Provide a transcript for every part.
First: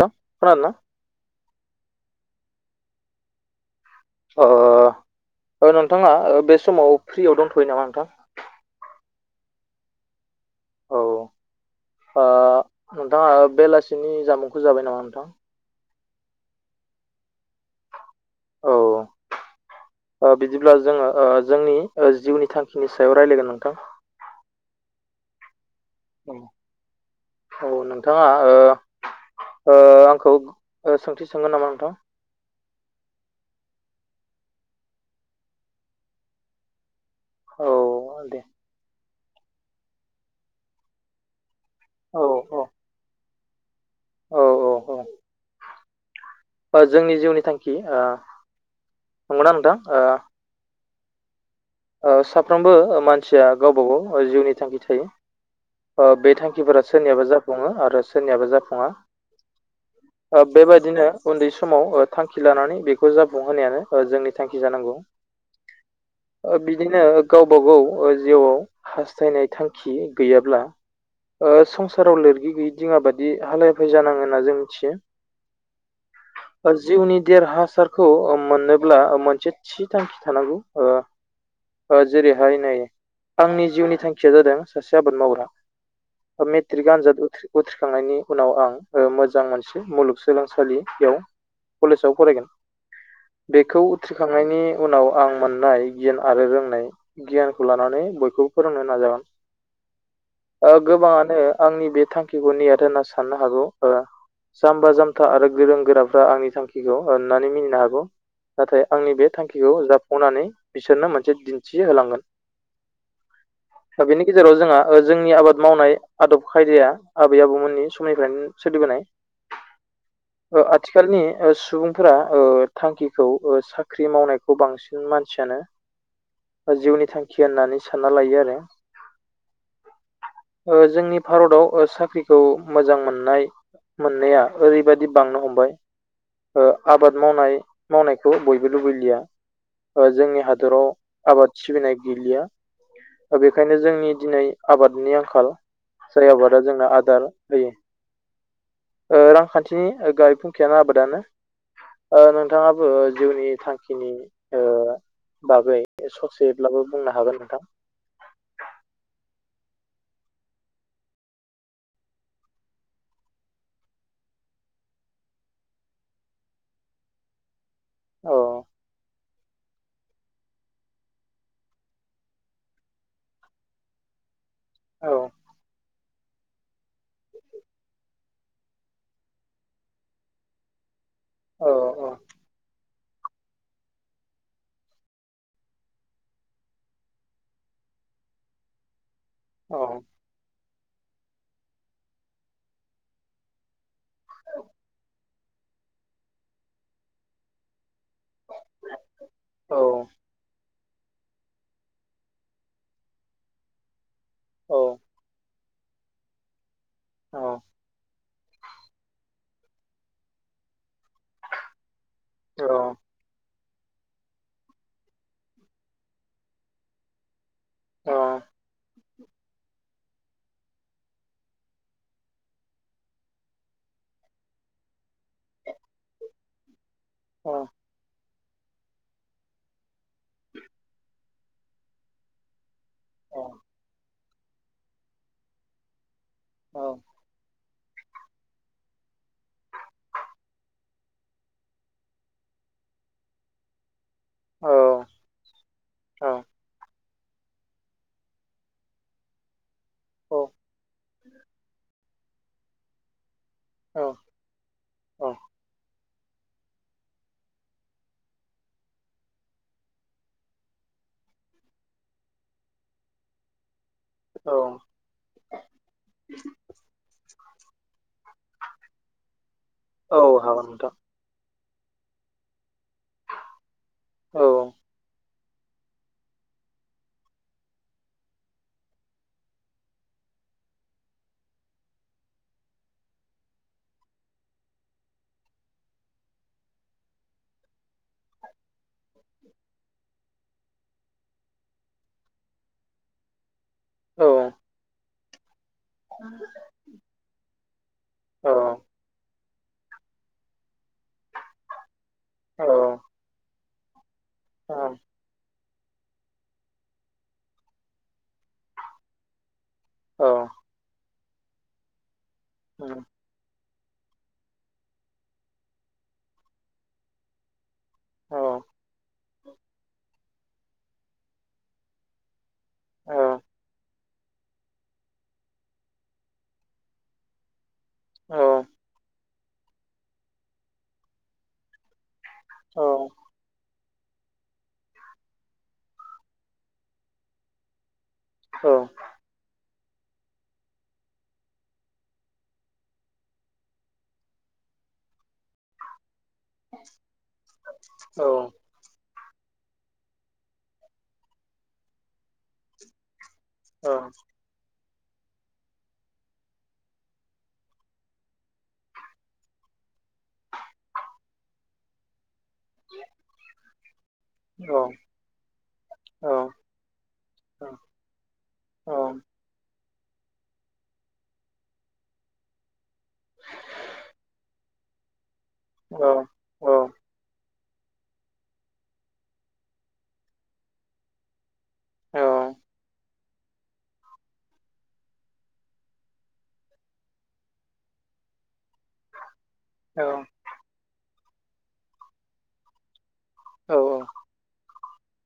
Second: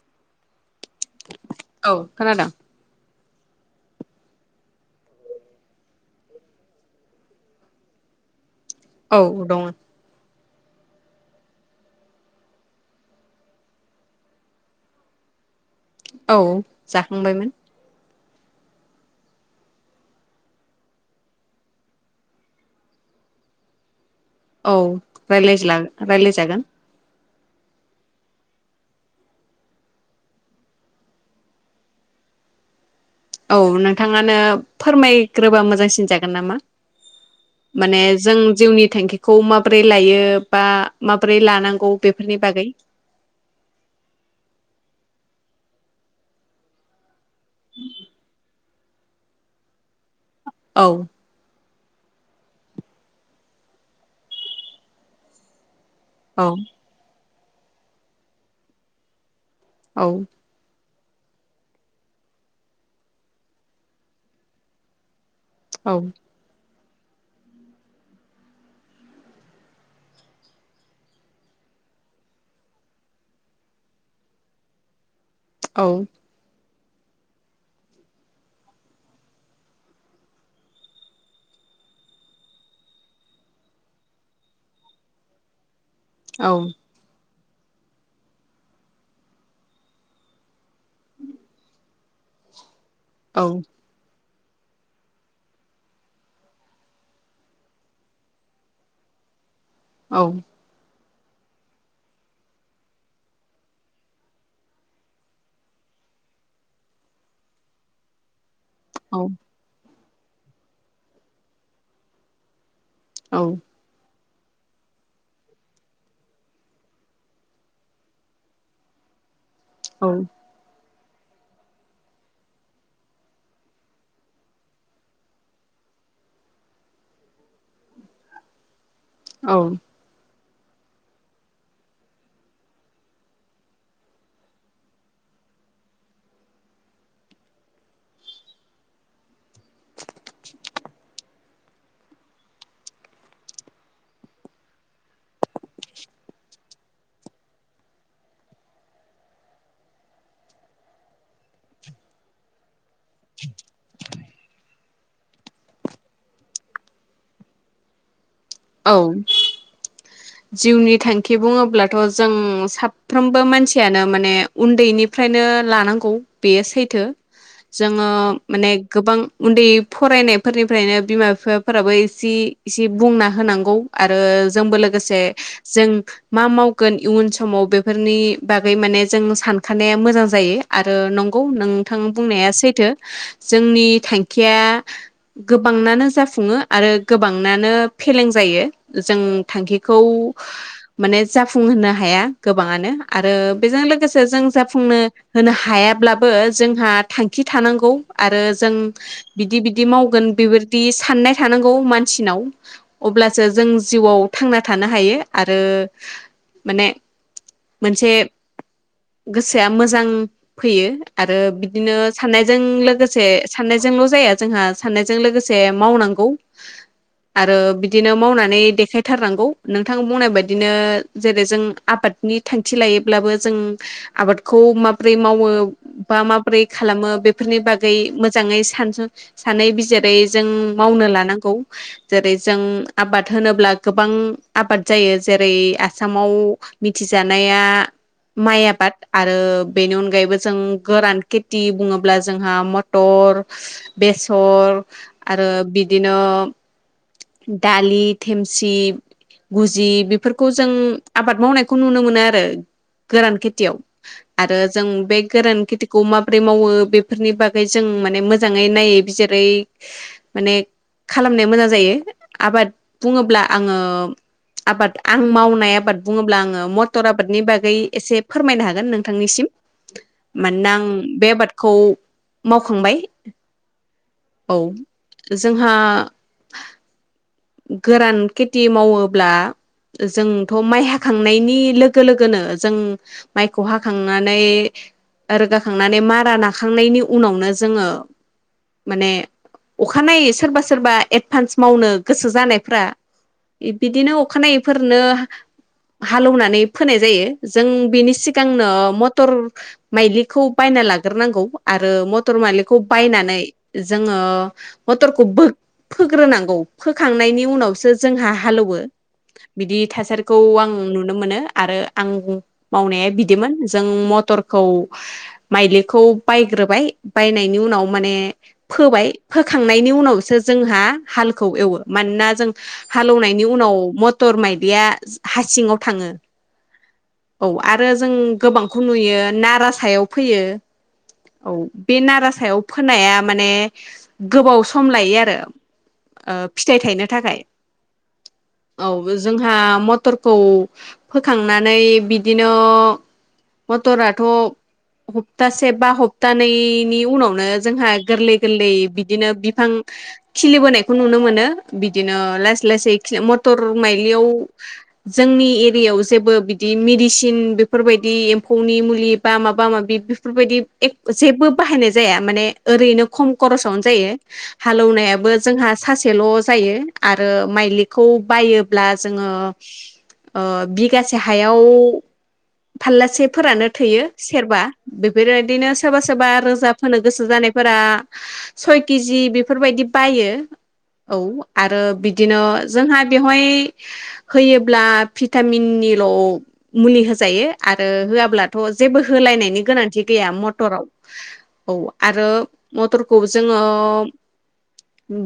खोनादोंना? औ खोनादों? ओ- ओ नोंथाङा बे समाव फ्रियाव दंथ'यो नामा नोंथां? औ दङ। औ ओ-नोंथाङा बेलासिनि, जामुंखौ जाबाय नामा नोंथां औ जाखांबायमोन- औ- ओ बिदिब्ला जोङो ओ जोंनि ओ जिउनि थांखिनि सायाव रायलायगोन नोंथां औ रायलायज्ला रायलायजागोन औ नोंथांङा ओ ओ आंखौ सोंथि सोंगोन नामा नोंथां? औ नोंथांङानो फोरमायग्रोबा मोजांसिन जागोन नामा माने औ जों दे जिउनि थांखिखौ माबोरै लायो बा माबोरै लानांगौ औ बेफोरनि बागै औ -औ -औ बा जोंनि जिउनि थांखि आ नंगौना नोंथां ओ औ ओ साफ्रोमबो ओ मानसिया गावबा - गाव ओ जिउनि थांखि थायो। ओ बे औ थांखिफोरा सोरनियाबा जाफुंङो आरो सोरनियाबा जाफुंङा औ ओ बेबायदिनो उन्दै समाव ओ थांखि लानानै बेखौ जाफुंहोनायानो ओ जोंनि थांखि जानांगौ औ ओ बिदिनो गावबा- गाव ओ जिउआव हास्थायनाय थांखि गैयाब बला ओ संसाराव लोरगि गैयि दिंङा बादि हालाय -हाफाय जानांङो होन्ना जों मिथियो औ ओ जिउनि देरहासारखौ ओ मोननोब्ला ओ मोनसे थि थांखि थानांगौ ओ ओ जेरैहाय नै आंनि जिउनि थांखिया जादों सासे आबाद मावग्रा ओ औ मिथ्रिग आनजाद उत्रिग्रा उथ्रिखांनायनि उनाव आं ओ मोजां मोनसे मुलुगसोलोंसालियाव कलेजाव फरायगोन औ बेखौ उत्रि थांनायनि उनाव आं मोननाय गियान आरो रोंनाय गियानखौ लानानै बयखौबो फोरोंनो नाजागोन [inaudible] औ ओ गोबांङानो आंनि बे थांखिखौ नेैयाद होनना साननो हागौ ओ जाम्बा - जामथा आरो गोरों गोराफ्रा आंनि थांखिखौ अन्नानै मिनिनो हागौ नाथाय आंनि बे थांखिखौ जाफुंनानै बिसोरनो मोनसे दिन्थि होलांगोन औ दा बेनि गेजेराव जोंङा ओ जोंनि आबाद मावनाय आदब खायदाया आबै - आबौमोननि समनिफ्रायनो सोलिबोनाय। औ ओ आथिखालनि ओ सुबुंफोरा ओ थांखिखौ ओ साख्रि मावनायखौ बांसिन मानसियानो ओ जिउनि थांखि होननानै सानना लायो आरो औ ओ जोंनि भारतआव ओ साख्रिखौ मोजां मोननाय मोननाया ओरैबायदि बांनो हमबाय ओ आबाद मावनाय मावनायखौ बयबो लुबैलिया ओ जोंनि हादराव आबाद सिबिनाय गैलिया ओ बेखायनो जोंनि दिनै आबादनि आंखाल जाय आबादा जोंनो आदार होयो। ओ रांखान्थिनि ओ गाहाय फुंखायानो आबादानो ओ नोंथांङा ओ जिउनि थांखिनि ओ बागै ससेब्लाबो बुंनो हागोन नोंथां? औ जिउनि थांखि बुंङोब्लाथ' जों साफ्रोमबो मानसियानो माने उन्दैनिफ्राय नो लानांगौ बेयो सैथो जोंङो औ माने गोबां उन्दै फरायनायफोरनिफ्रायनो बिमा बिफा फोराबो इसे इसे बुंना होनांगौ आरो जोंबो औ लोगोसे जों मा मावगोन इयुन समाव बेफोरनि बागै माने जों सानखानाया मोजां जायो आरो नं गौ औ नोंथां बुंनाया सैथो जोंनि थांखिया गोबांनानो जाफुंङो आरो गोबांनानो फेलें जायो जों था औ खौ माने जाफुंहोनो हाया गोबांङानो आरो बेजों लोगोसे जों जाफुंनो होनो हाया अब्लाबो जोंहा थांखि थानांगौ आरो जों बिदि औ बिदि मावगोन बेफोर बि साननाय थानांगौ मानसिनाव अब्लासो जों जिउआव थांना औ थांनो हायो आरो माने औ मोनसे गोसोआ मोजां फैयो आरो बिदिनो साननायजों लोगोसे साननायजोंल जाया जोंहा साननायजों लोगोसे मावनांगौ। आरो बिदिनो मावनानै देखायथारनांगौ। नोंथां बुंनाय बायदिनो जेरै- जों आबादनि थांखि लायोब्लाबो जों आबादखौ माब्रै मावो बा माब्रै खालामो बेफोरनि बागै मो जाङै सानै बिजिरै जों मावनो लानांगौ जेरै- जों आबाद होनोब्ला गोबां आबाद जायो जेरै आसामाव मिथिजानाया माइ आबाद आरो बेनि अनगायैबो जों गोरान खेथि बुङोब्ला जोंहा मटर बेसर आरो बिदिनो दालि देमसि गुजि बेफोरखौ जों आबाद मावनायखौ नुनो मोनो आरो गोरान खि थियाव आरो जों बे गोरान खेथिखौ माबोरै मावो बेफोरनि बागै जों माने मोजाङै नायै बिजिरै माने खालामनो मोजां जायो आबाद बुङोब्ला आंङो आबाद आं मावनाय आबाद बुङोब्ला आंङो मटर आबादनि बागै एसे फोरमायनो हागोन नोंथांनो सिम मानोना आं बे आबाद खौ मावखांबाय औ जोंहा गोरान खेथि मावोब्ला जोंथ माइ हाखांनायनि लोगो लोगोनो जों माइखौ हाखांनानै रोगाखांनानै मारा नाखांनायनि उनावनो जोंङो माने अखानायै सोरबा सोरबा एदभान्स मावनो गोसो जानायफ्रा बिदिनो अखानायैफोरनो हालौवनानै फोनाय जायो जों बिनि सिगांनो मटर माइलिखौ बायना लाग्रोनांगौ आरो मथर माइलिखौ बायनानै जों जोंङो मथरखौ बो फोग्रोनांगौ फोखांनायनि उनावसो जोंहा हालौवो बिदि थासारिखौ आं नु नुनो मोनो आरो आं मावनाया बिदिमोन। जों मथरखौ माइलिखौ बायग्रोबाय बायनायनि उनाव माने फोबाय फोखांनायनि उनावसो जोंहा हाल खौ एवो मानोना जों हालेवनायनि उनाव म टर माइलिया हासिंङाव थांङो। औ आरो जों गोबांखौ नुयो नारासायाव फोयो औ बे नारा सायाव फोनाया माने गोबाव सम लायो आरो ओ फिथाइ थायनो थाखाय औ जोंहा। मटरखौ फोखांनानै बिदिनो मटराथ' सफ्तासे बा सफ्तानै थानैनि उनावनो जोंहा गोरलै गोरलै बिदिनो बिफां खिलिबोनायखौ खौ नुनो मोनो बिदिनो लासै लासै मथर माइलियाव जोंनि एरियायाव जेबो बिदि मेडिसिन बेफोरबायदि एम्फौनि मुलि बा माबा माबि बेफोरबायदि जेबो बाहायनाय जाया माने ओरैनो खम खरसावनो जायो। हालौवनायाबो जोंहा फिनसेल' जायो आरो माइलिखौ बायोब्ला जोंङो बिगासे हायाव फारलासेफोरानो थोयो सेरबा बेफोरबायदिनो सोरबा सोरबा रोजा फोनो गोसो जानाय फोरा सय केजि बेफोरबायदि बायो औ। आरो बिदिनो जोंहा बेवहाय होयोब्ला भिटामिननिल' मुलि होजायो आरो होआब्लाथ' जेबो होलायनायनि गोनांथि गैया मटराव औ आरो मटर खौ जोङो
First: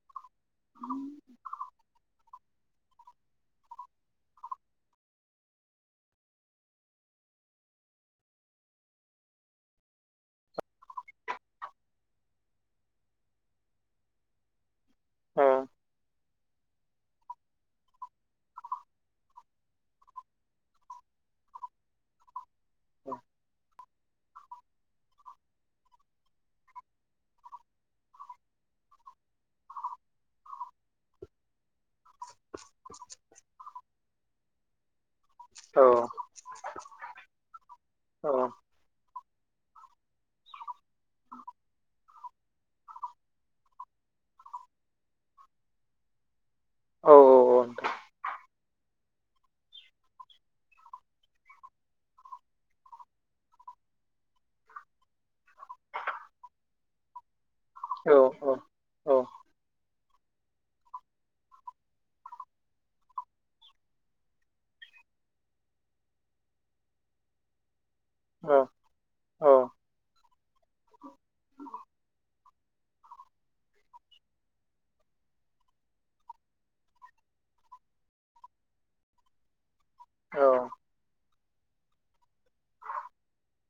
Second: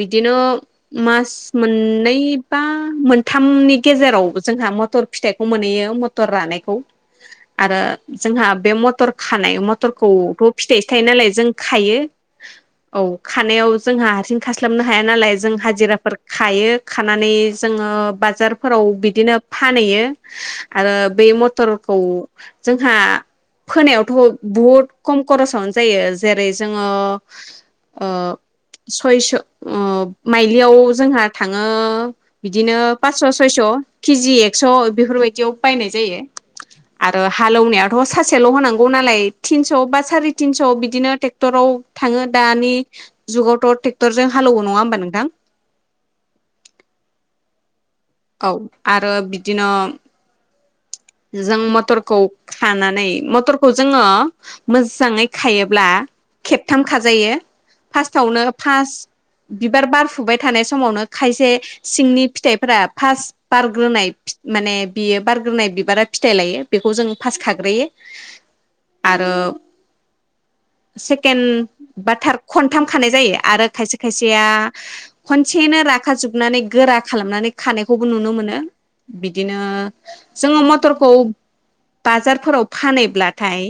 बिदिनो मास मोननै बा मोनथामनि गेजेराव जोंहा मटर फिथाइखौ मोनहैयो मटर रानायखौ। आरो जोंहा बे मटर खानाय मथरखौथ' फिथाइ सो थाइयो नालाय जों खायो। [inaudible] औ खानायाव जोंहा हारसिं खास्लाबनो हाया नालाय जों हाजिराफोर खायो खानानै जोङो बाजारफोराव बिदिनो फानहैयो आरो बे बे मथरखौ जोंहा फोनायावथ' बुहुत खम खरसावनो जायो जेरै जोङो ओ सयस' ओ माइलियाव जोंहा थाङो बिदिनो पास्स' सयस' केजि एक्स' स' बेफोरबायदियाव बायनाय जायो आरो हालेवनायाथ' सासेयाल' होनांगौ नालाय थिनस' बा साराय थिनस' बिदिनो ट्रेक्टराव थाङो दानि जुगावथ' ट्रेक्टरजों हालौयो नङा होमबा नोंथां? औ औ औ। औ आरो बिदिनो जों मटरखौ खानानै मटरखौ जोङो मोजाङै खायोब्ला खेबथाम खाजायो। फार्स्टावनो फास बिबार बारफुबाय थानाय समावनो खायसे सिंनि फिथाइ फोरा फास बारग्रोनाय माने बियो बारग्रोनाय बिबारा फिथाइ लायो बेखौ जों फास खाग्रोयो आरो [inaudible] सेकेड बा थार खनथाम खानाय जायो आरो खायसे खायसेया खनसेनो ला जोबनानै गोरा खालामनानै खानायखौबो नुनो मोनो बिदिनो जोङो म फटरखौ बाजारफोराव फानैब्लाथाय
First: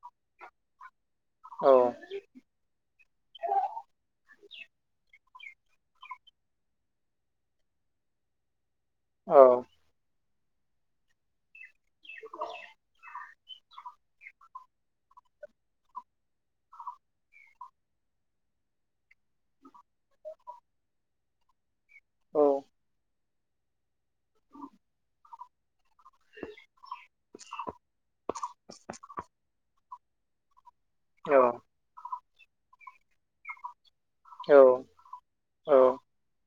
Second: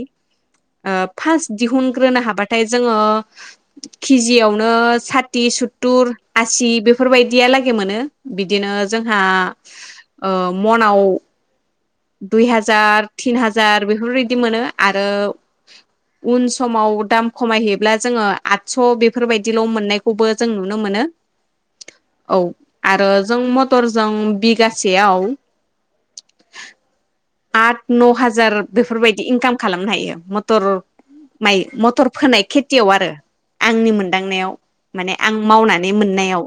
फार्स्ट दिहुनग्रोनो हाबाथाय जोङो केजियावनो साथि सुत्तुर आसि बेफोरबायदिया लागै मोनो बिदिनो जोंहा ओ मनाव दुइ हाजार तिन हाजार बेफोरबायदि मोनो आरो उन समाव दाम खमायहैब्ला जोङो आदस' बेफोरबायदिल' मोननायखौबो जों नुनो मोनो। [inaudible] औ आरो जों मटरजों बिगासेयाव [inaudible] आद न' हाजार बेफोरबायदि इनकाम खालामनो हायो मटर माइ मथर फोनाय खेथियाव आरो आंनि मोनदांनायाव माने आं मावनानै मोननायाव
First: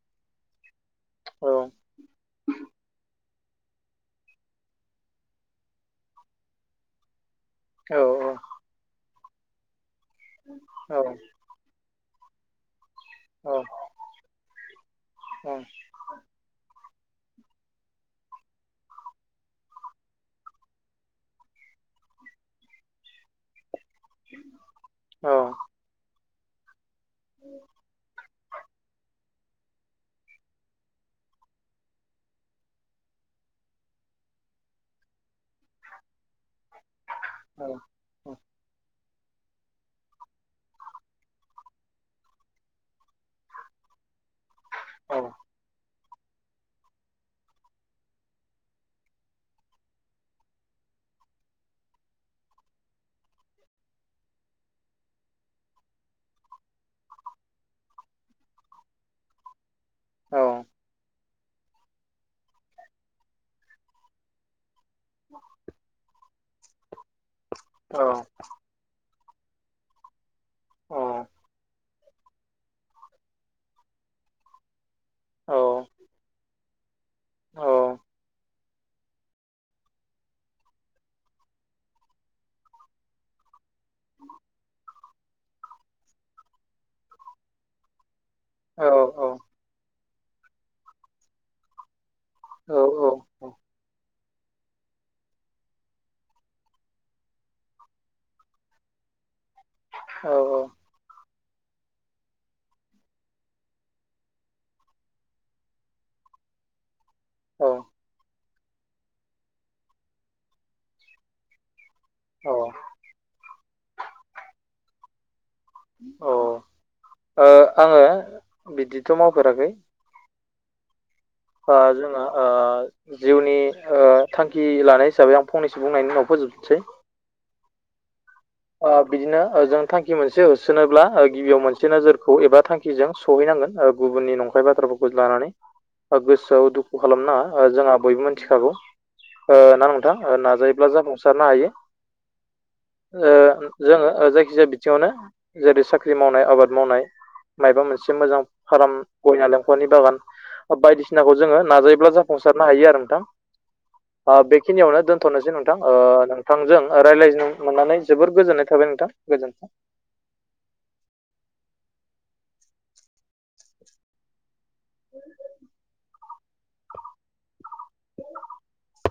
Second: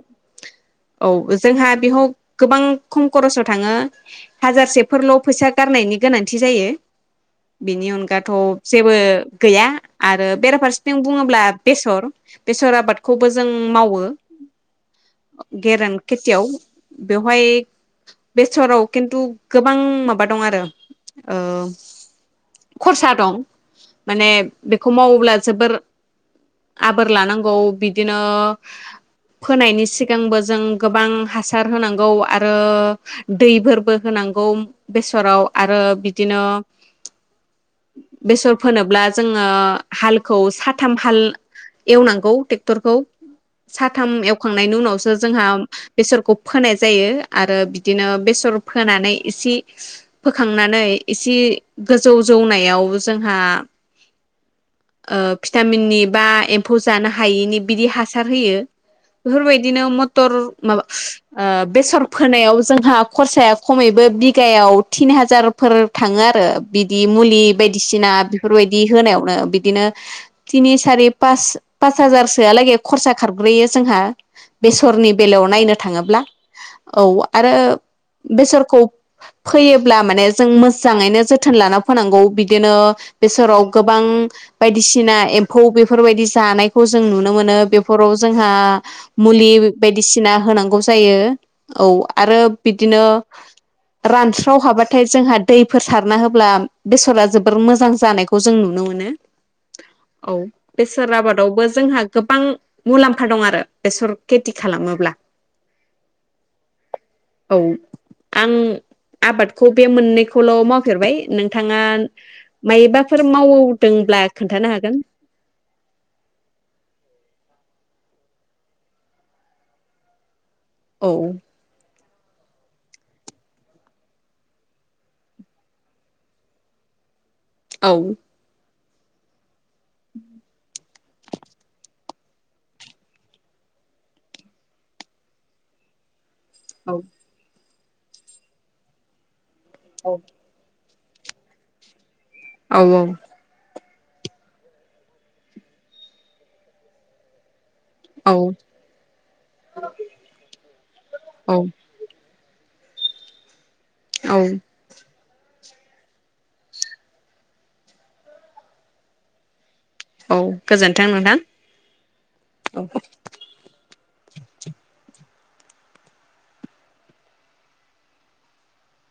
औ जोंहा बेयाव गोबां खम खरसाव थाङो हाजारसेफोरल' फैसा गारनायनि गोनांथि जायो बेनि औ अनगाथ' जेबो गैया आरो औ बेराफारसेथिं बुङोब्ला बेसर बेसर आबादखौबो जों औ मावो [inaudible] औ गेरान खेथियाव बेवहाय बेसराव खिन्थु गोबां माबा दं आरो ओ खरसा दं माने बेखौ औ मावोब्ला जोबोर आबोर लानांगौ बिदिनो फोनायनि सिगांबो जों गोबां हासार होनांगौ आरो दैफोरबो होनां गौ बेसराव आरो बिदिनो औ बेसर फोनोब्ला जोङो हालखौ साथाम हाल एवनांगौ ट्रेक्टरखौ साथाम एवखांनायनि उनावसो औ जोंहा बेसरखौ फोनाय जायो आरो बिदिनो बेसर फोनानै इसे फोखांनानै एसे गोजौ जौनायाव जोंहा ओ भिटामिननि बा एम्फौ जानो हायैनि बिदि हासार होयो बेफोरबाय बिदिनो मथर माबा ओ बेसर फोनायाव जोंहा खरसाया खमैबो बि गायाव थिन हाजारफोर थाङो आरो बिदि मुलि औ बायदिसिना बेफोरबायदि होनायाव ओ बिदिनो थिनि सारि पास हाजारसोआलागै खरसा खारग्रोयो जोंहा बेसरनि बेलायाव नायनो थाङोब्ला औ आरो बेसरखौ फोयोब्ला माने जों मोजाङैनो जोथोन लाना फोनांगौ बिदिनो बेसराव गोबां ओ बायदिसिना एम्फौ बेफोरबायदि जानायखौ जों नुनो मोनो बेफोराव जोंहा मुलि बायदिसिना होनांगौ जायो औ आरो बिदिनो रानस्राव हाबाथाय जोंहा दैफोर सारना होब्ला बेसरा जोबोर मोजां जानायखौ जों नुनो मो नो औ बेसर आबाद आवबो जोंहा गोबां मुलाम्फा दं आरो बेसर खेथि खालामोब्ला [unintelligible] औ आं आबादखौ बे मोननैखौल' मावफेरबाय नोंथाङा औ मायोबाफोर मावदोंब्ला खोन्थानो हागोन अ आङो बिदिथ' मावफेराखै औ ओ जोङो ओ जिउनि ओ थांखि लानाय हिसाबै आं फंनैसो बुंनायनि उनाव फो जोबनोसै औ आ बिदिनो ओ जों थांखि मोनसे होसोनोब्ला ओ गिबियाव मोनसे नोजोरखौ एबा थांखिजों सहैनांगोन ओ गुबुननि नंखाय बाथ्राफोरखौ लानानै ओ गोसोआव औ दुखु खालामनाङा जोंहा बयबो मिन्थिखागौ ओ ना नोंथां नाजायो ब्ला जाफुंसारनो हायो औ औ ओ जोङो जायखिजाया बिथिङावनो जेरै साख्रि मावनाय आबाद मावनाय माइबा मोनसे औ मोजां फार्म गय नालेंकरनि बागान बायदिसिनाखौ जोङो नाजायोब्ला जा फुंसारनो हायो आरो नोंथां ओ औ बेखिनियावनो दोन थनोसै नोंथां नोंथांजों रायलायनो मोननानै जोबोर गोजोननाय थाबाय नोंथां गोजोन्थों औ गोजोन्थों नोंथां औ [unintelligible]